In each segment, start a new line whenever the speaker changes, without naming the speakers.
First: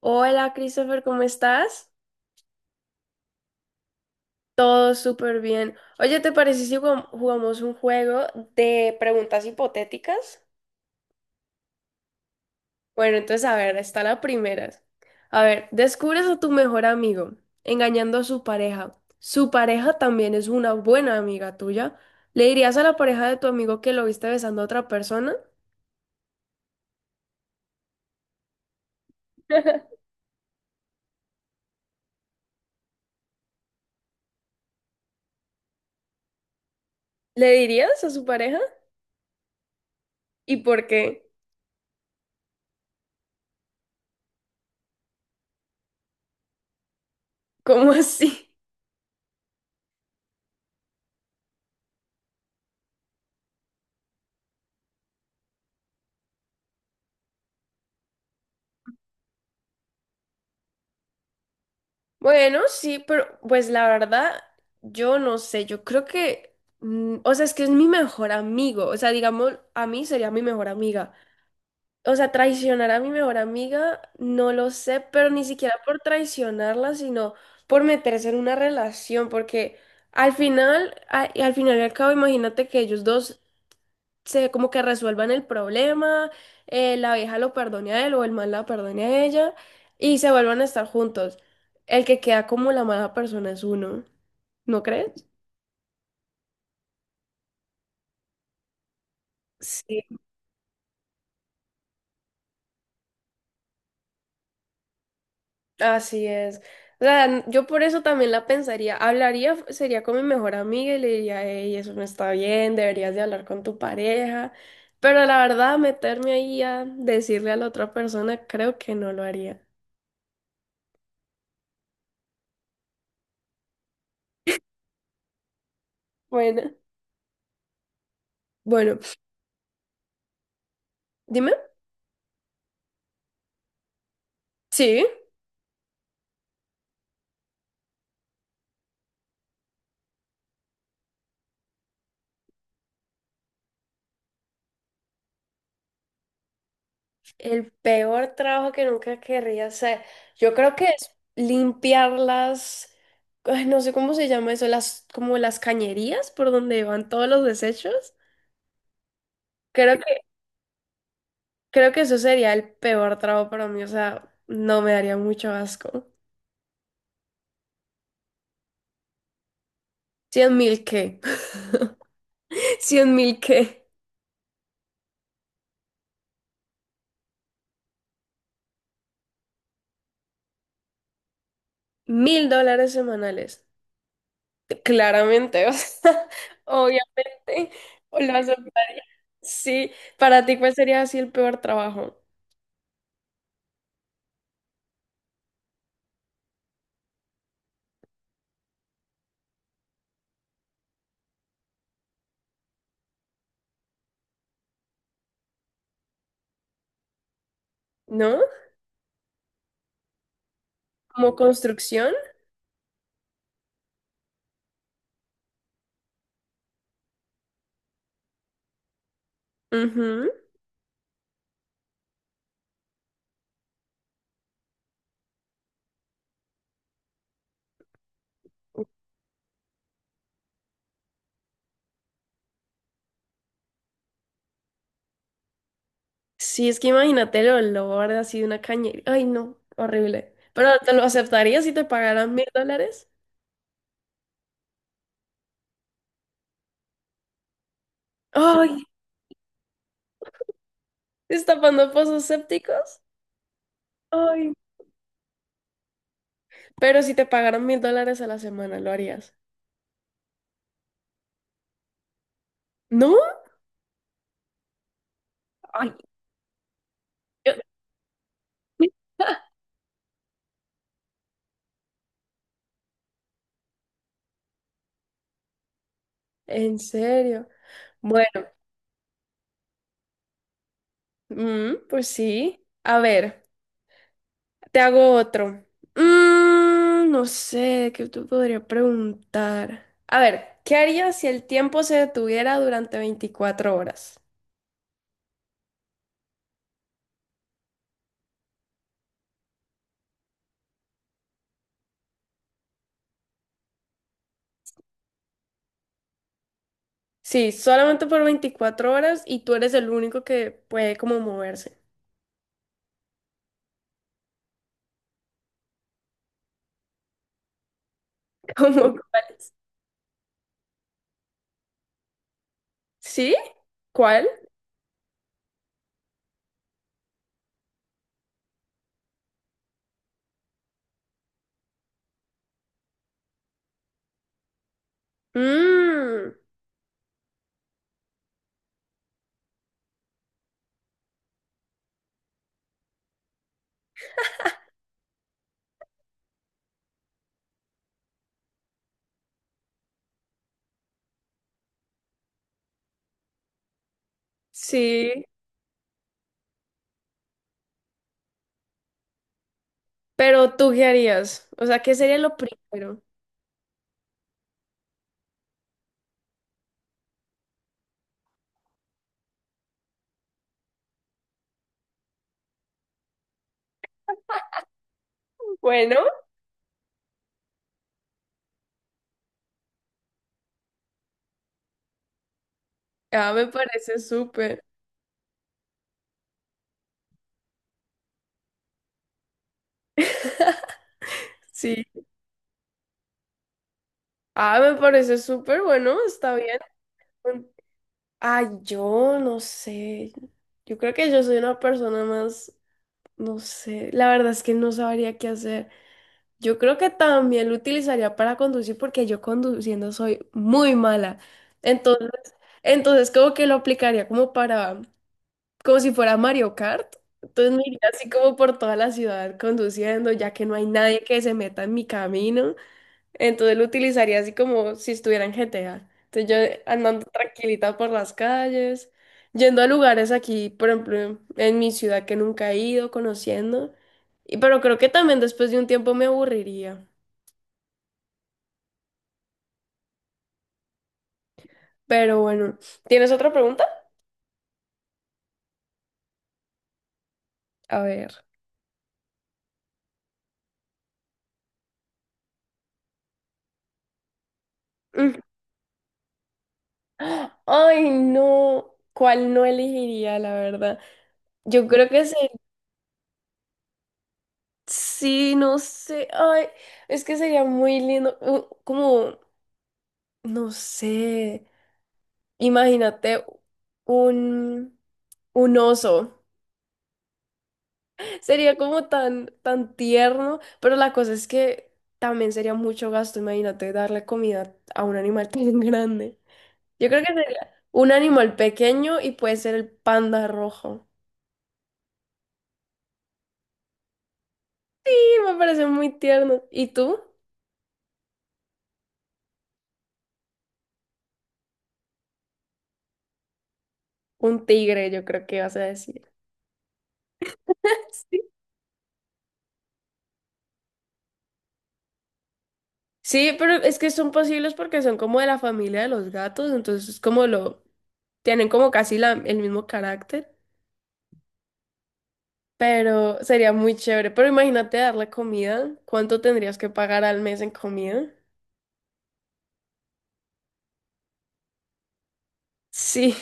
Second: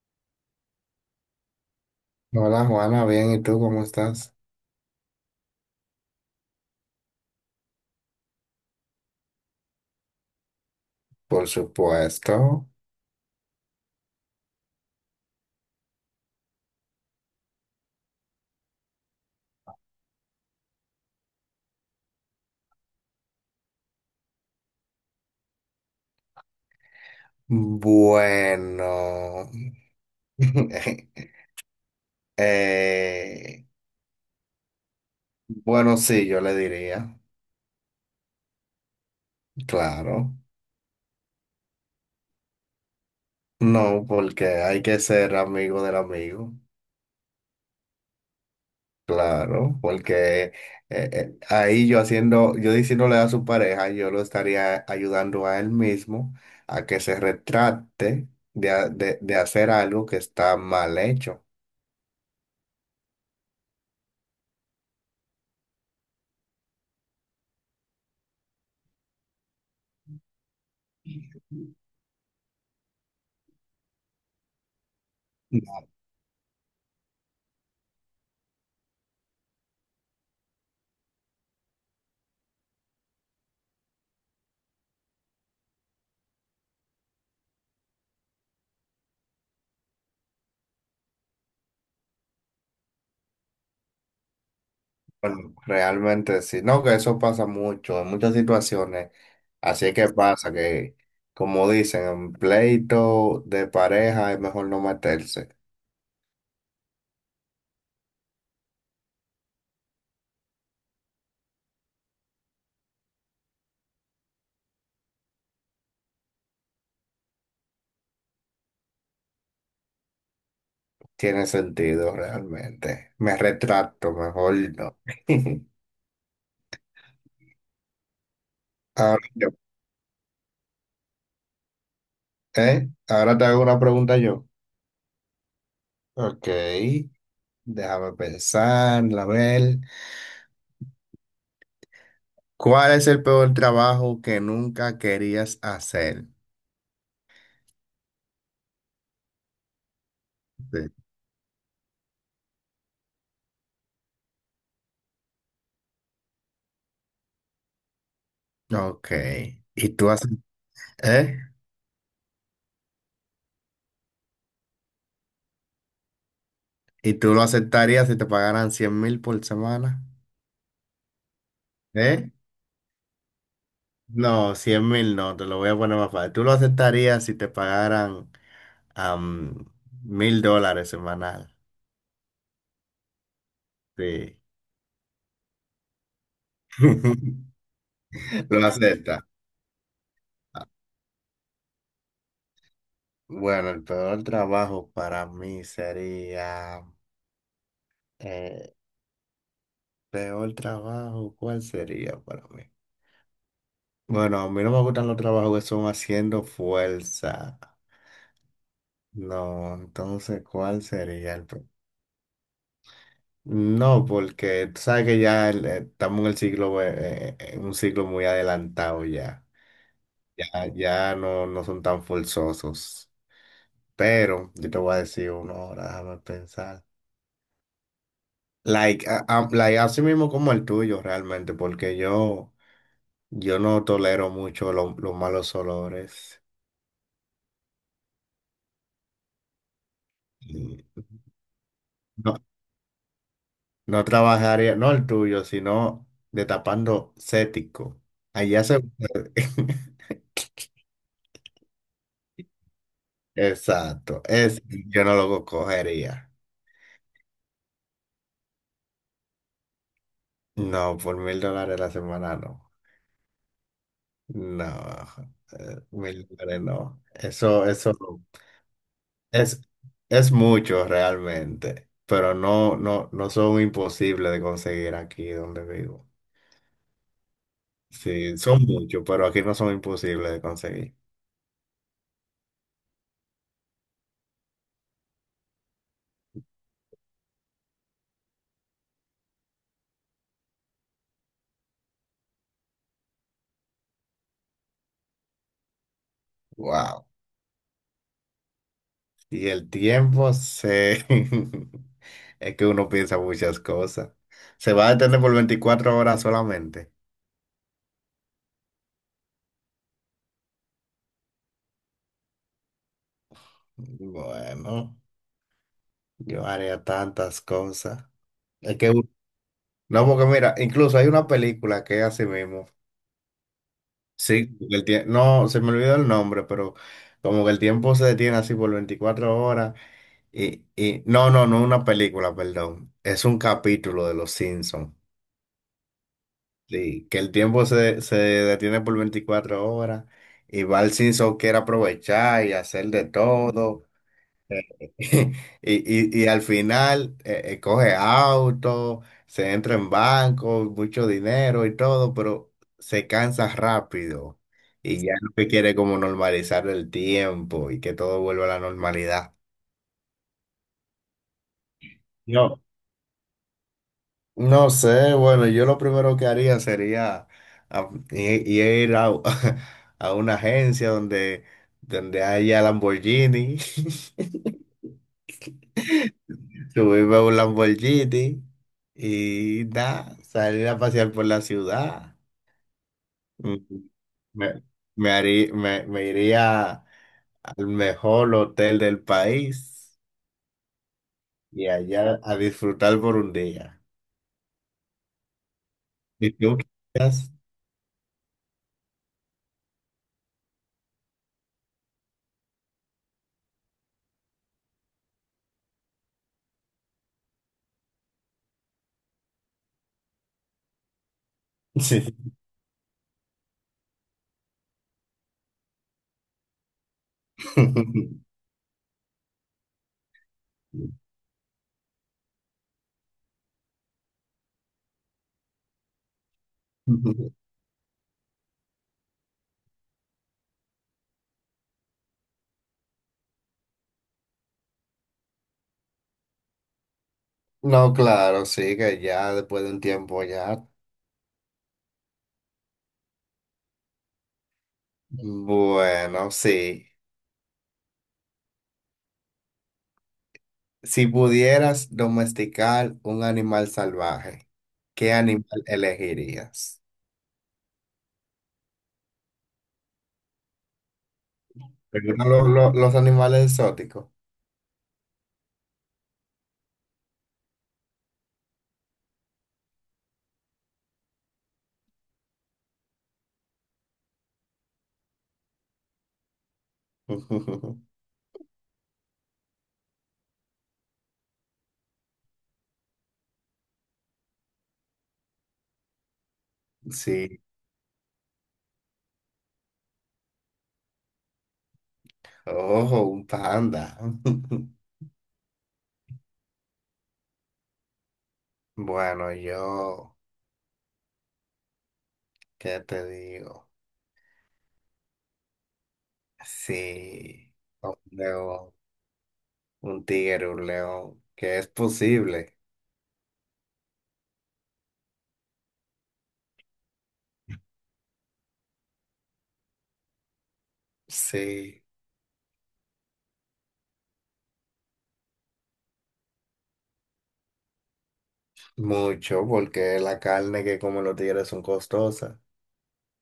Hola Christopher, ¿cómo estás?
Hola Juana, bien, ¿y tú cómo estás?
Todo súper bien. Oye, ¿te parece si jugamos un juego de preguntas hipotéticas?
Por supuesto.
Bueno, entonces a ver, está la primera. A ver, descubres a tu mejor amigo engañando a su pareja. Su pareja también es una buena amiga tuya. ¿Le dirías a la pareja de tu amigo que lo viste besando a otra persona?
Bueno. eh, bueno, sí, yo le diría,
¿Le dirías a su pareja?
claro.
¿Y por qué?
No, porque hay que ser amigo del amigo,
¿Cómo así?
claro, porque ahí yo haciendo, yo diciéndole a su pareja, yo lo estaría ayudando a él mismo a que se retrate de, de hacer algo que está mal hecho.
Bueno, sí, pero pues la verdad, yo no sé, yo creo que, o sea, es que es mi mejor amigo, o sea, digamos, a mí sería mi mejor amiga. O sea, traicionar a mi mejor amiga, no lo sé, pero ni siquiera por traicionarla, sino por meterse en una relación, porque al final, al final y al cabo, imagínate que ellos dos se como que resuelvan el problema, la vieja lo perdone a él o el mal la perdone a ella y se vuelvan a estar juntos. El que queda como la mala persona es uno, ¿no crees?
Bueno, realmente sí, no, que eso pasa mucho, en muchas situaciones, así es
Sí,
que pasa que, como dicen, en pleito de pareja es mejor no meterse.
así es. O sea, yo por eso también la pensaría. Hablaría, sería con mi mejor amiga y le diría, hey, eso no está bien, deberías de hablar con tu pareja. Pero la verdad, meterme ahí a decirle a la otra persona, creo que no lo haría.
Tiene sentido realmente, me retracto, mejor no.
Bueno, bueno,
Ahora, yo-
dime.
¿eh? Ahora te hago una pregunta yo,
Sí.
ok, déjame pensar, a ver, ¿cuál es el peor trabajo que nunca querías hacer?
El peor trabajo que nunca querría hacer. Yo creo que
Sí.
es limpiar las, ay, no sé cómo se llama eso, las, como las cañerías por donde van todos los desechos.
Ok, ¿y
Creo
tú
que,
haces, eh?
creo que eso sería el peor trabajo para mí. O sea, no me daría mucho asco.
¿Y tú lo aceptarías si te pagaran 100.000 por semana?
100.000 qué.
¿Eh?
100.000 qué.
No, 100.000 no, te lo voy a poner más fácil. ¿Tú lo aceptarías si te pagaran 1.000 dólares semanal?
1000 dólares semanales.
Sí.
Claramente, o sea, obviamente. Lo
¿Lo
aceptaría.
aceptas?
Sí, para ti, ¿cuál sería así el peor trabajo?
Bueno, el peor trabajo para mí sería... eh, ¿peor trabajo? ¿Cuál sería para mí? Bueno, a mí no me gustan los trabajos que son haciendo fuerza.
¿No?
No, entonces, ¿cuál
Como
sería el peor?
construcción.
No, porque tú sabes que ya estamos en el siglo, en un siglo muy adelantado ya.
Ujú.
Ya, ya no, no son tan forzosos. Pero yo te voy a decir uno ahora, déjame pensar. Like, like, así mismo como el tuyo realmente, porque yo no tolero mucho los malos olores.
Sí, es que imagínate el olor así de una cañería. Ay, no, horrible. Pero
Y
¿te lo aceptarías si te pagaran
no,
1000 dólares?
no trabajaría, no el tuyo, sino destapando cético. Allá se...
Ay, destapando pozos sépticos.
Exacto,
Ay.
es, yo no lo cogería.
Pero si te pagaran mil dólares a la semana, ¿lo harías?
No, por 1.000 dólares la semana no.
¿No?
No,
Ay,
1.000 dólares no.
yo-
Eso es, es mucho realmente, pero no, no, no son imposibles de conseguir aquí donde vivo.
¿En serio? Bueno,
Sí, son muchos, pero aquí no son imposibles de conseguir.
pues sí. A ver. Te hago otro. No sé, ¿qué tú podría preguntar? A ver, ¿qué harías si el tiempo se detuviera durante 24 horas?
Wow. Y el tiempo se... Es que uno piensa muchas cosas. Se va a detener por 24 horas solamente.
Sí, solamente por 24 horas y tú eres el único que puede como moverse.
Bueno. Yo haría tantas cosas. Es que,
¿Cómo?
no, porque mira, incluso hay una película que es así mismo.
¿Sí? ¿Cuál?
Sí, porque no, se me olvidó el nombre, pero como que el tiempo se detiene así por 24 horas. Y no, no, no una película, perdón. Es un capítulo de Los Simpsons.
Mm,
Sí, que el tiempo se, se detiene por 24 horas y va el Simpson quiere aprovechar y hacer de todo. Eh, y al final coge auto, se entra en banco, mucho dinero y todo, pero se cansa rápido y ya
sí.
lo que quiere es como normalizar el tiempo y que todo vuelva a la normalidad.
Pero ¿tú qué harías? O sea, ¿qué sería lo
No,
primero?
no sé, bueno, yo lo primero que haría sería ir a, a una agencia donde, donde haya Lamborghini.
Bueno,
Subirme a un Lamborghini y nada, salir a pasear por la ciudad.
ah, me
Mm,
parece
Me,
súper.
me iría al mejor hotel del país y
Sí.
allá a disfrutar por un día.
Ah, me parece súper bueno,
¿Y
está
tú?
bien. Ay, yo no sé. Yo creo que yo soy una persona más, no sé, la verdad es que no sabría qué hacer. Yo creo que también lo utilizaría para conducir porque yo conduciendo soy muy mala.
Sí.
Entonces, como que lo aplicaría como para, como si fuera Mario Kart. Entonces me iría así como por toda la ciudad conduciendo, ya que no hay nadie que se meta en mi camino. Entonces lo utilizaría así como si estuviera en GTA. Entonces yo andando tranquilita por las calles, yendo a lugares aquí, por ejemplo, en mi ciudad que nunca he ido, conociendo. Y pero creo que también después de un tiempo me aburriría.
No, claro, sí, que ya después de un tiempo ya.
Pero bueno, ¿tienes otra pregunta?
Bueno, sí.
A ver.
Si pudieras domesticar un animal salvaje, ¿qué animal elegirías?
Mm. Ay, no. ¿Cuál no elegiría, la verdad? Yo creo que
Algunos los animales exóticos.
sí, no sé. Ay, es que sería muy lindo. Como, no sé. Imagínate un, un oso. Sería como tan, tan tierno, pero la cosa es que también sería mucho gasto. Imagínate darle comida a un animal tan grande. Yo creo que
Sí.
sería un animal pequeño y puede ser el panda rojo.
Ojo, un panda.
Sí, me parece muy tierno. ¿Y tú?
Bueno, yo, ¿qué te digo?
Un tigre, yo creo que vas a decir.
Sí, un
Sí,
león, un tigre, un león, que es posible.
Sí, pero es que son posibles porque son como de la familia de los gatos, entonces como lo. Tienen como casi el mismo carácter.
Sí,
Pero sería muy chévere. Pero imagínate darle comida. ¿Cuánto tendrías que pagar al mes en comida?
mucho, porque la carne que comen los tigres son costosas,
Sí,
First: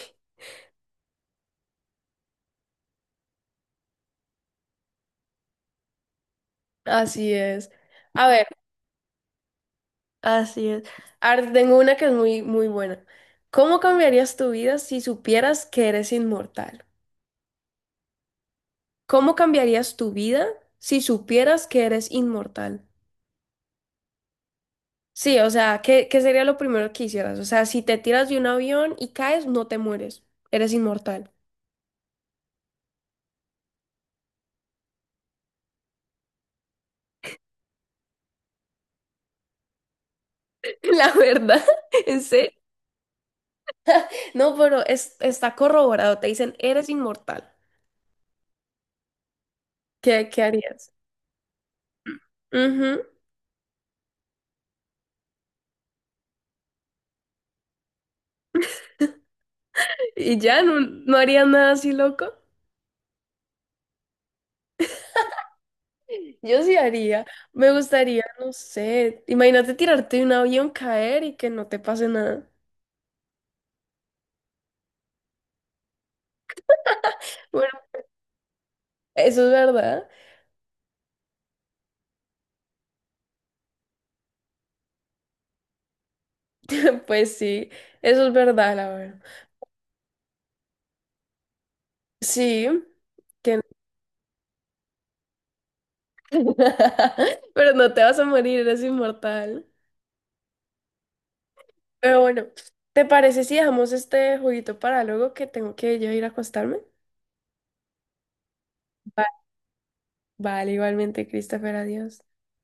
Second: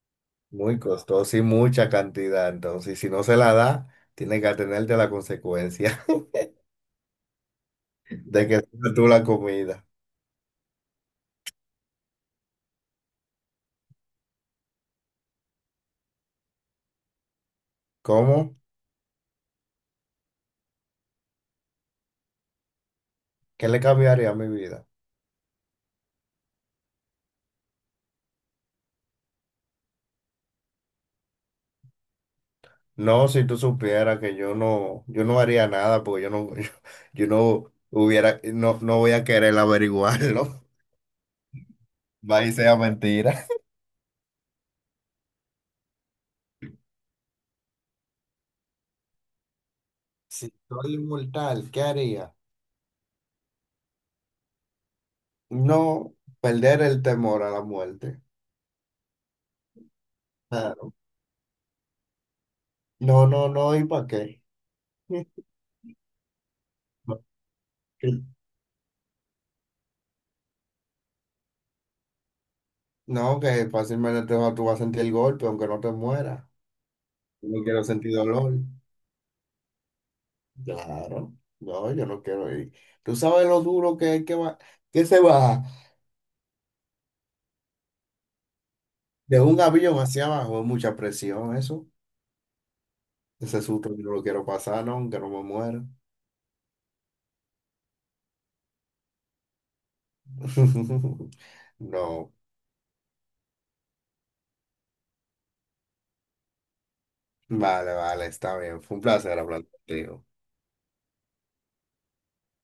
muy costosa y mucha cantidad. Entonces, si no se la da, tienes que atenerte a la consecuencia
así es. A ver,
de que tengas tú la comida.
así es. Ahora tengo una que es muy, muy buena. ¿Cómo cambiarías tu vida si supieras que eres inmortal?
¿Cómo?
¿Cómo cambiarías tu vida si supieras que eres inmortal?
¿Qué le cambiaría a mi vida?
Sí, o sea, ¿qué sería lo primero que hicieras? O sea, si te tiras de un avión y caes, no te mueres. Eres inmortal.
No, si tú supieras que yo no, yo no haría nada porque yo no, yo no hubiera, no, no voy a querer averiguarlo.
La verdad, en
Va
serio.
y sea mentira.
No, pero es, está corroborado. Te dicen, eres inmortal. ¿Qué
Si
harías?
soy inmortal, ¿qué haría?
Ujú.
No perder el temor a la muerte.
Y ya no,
Claro.
no haría nada así loco.
No, no, no, ¿y para qué?
Yo sí haría. Me gustaría,
Que-
no sé. Imagínate tirarte de un avión, caer y que no te pase nada.
No, que fácilmente tú vas a sentir el golpe aunque no te mueras. Yo no
Bueno,
quiero sentir dolor.
eso es verdad.
Claro. No, yo no quiero ir. ¿Tú sabes lo duro que es que va, que se va?
Pues sí, eso es verdad, la verdad.
De un avión hacia abajo es mucha presión eso.
Sí,
Ese
que
susto yo no lo quiero pasar, no, que no me muera.
pero no te vas a morir, eres inmortal. Pero
No,
bueno, ¿te parece si dejamos este jueguito para luego que tengo que yo ir a acostarme?
vale, vale, está bien. Fue un placer hablar contigo.
Vale, igualmente, Christopher, adiós.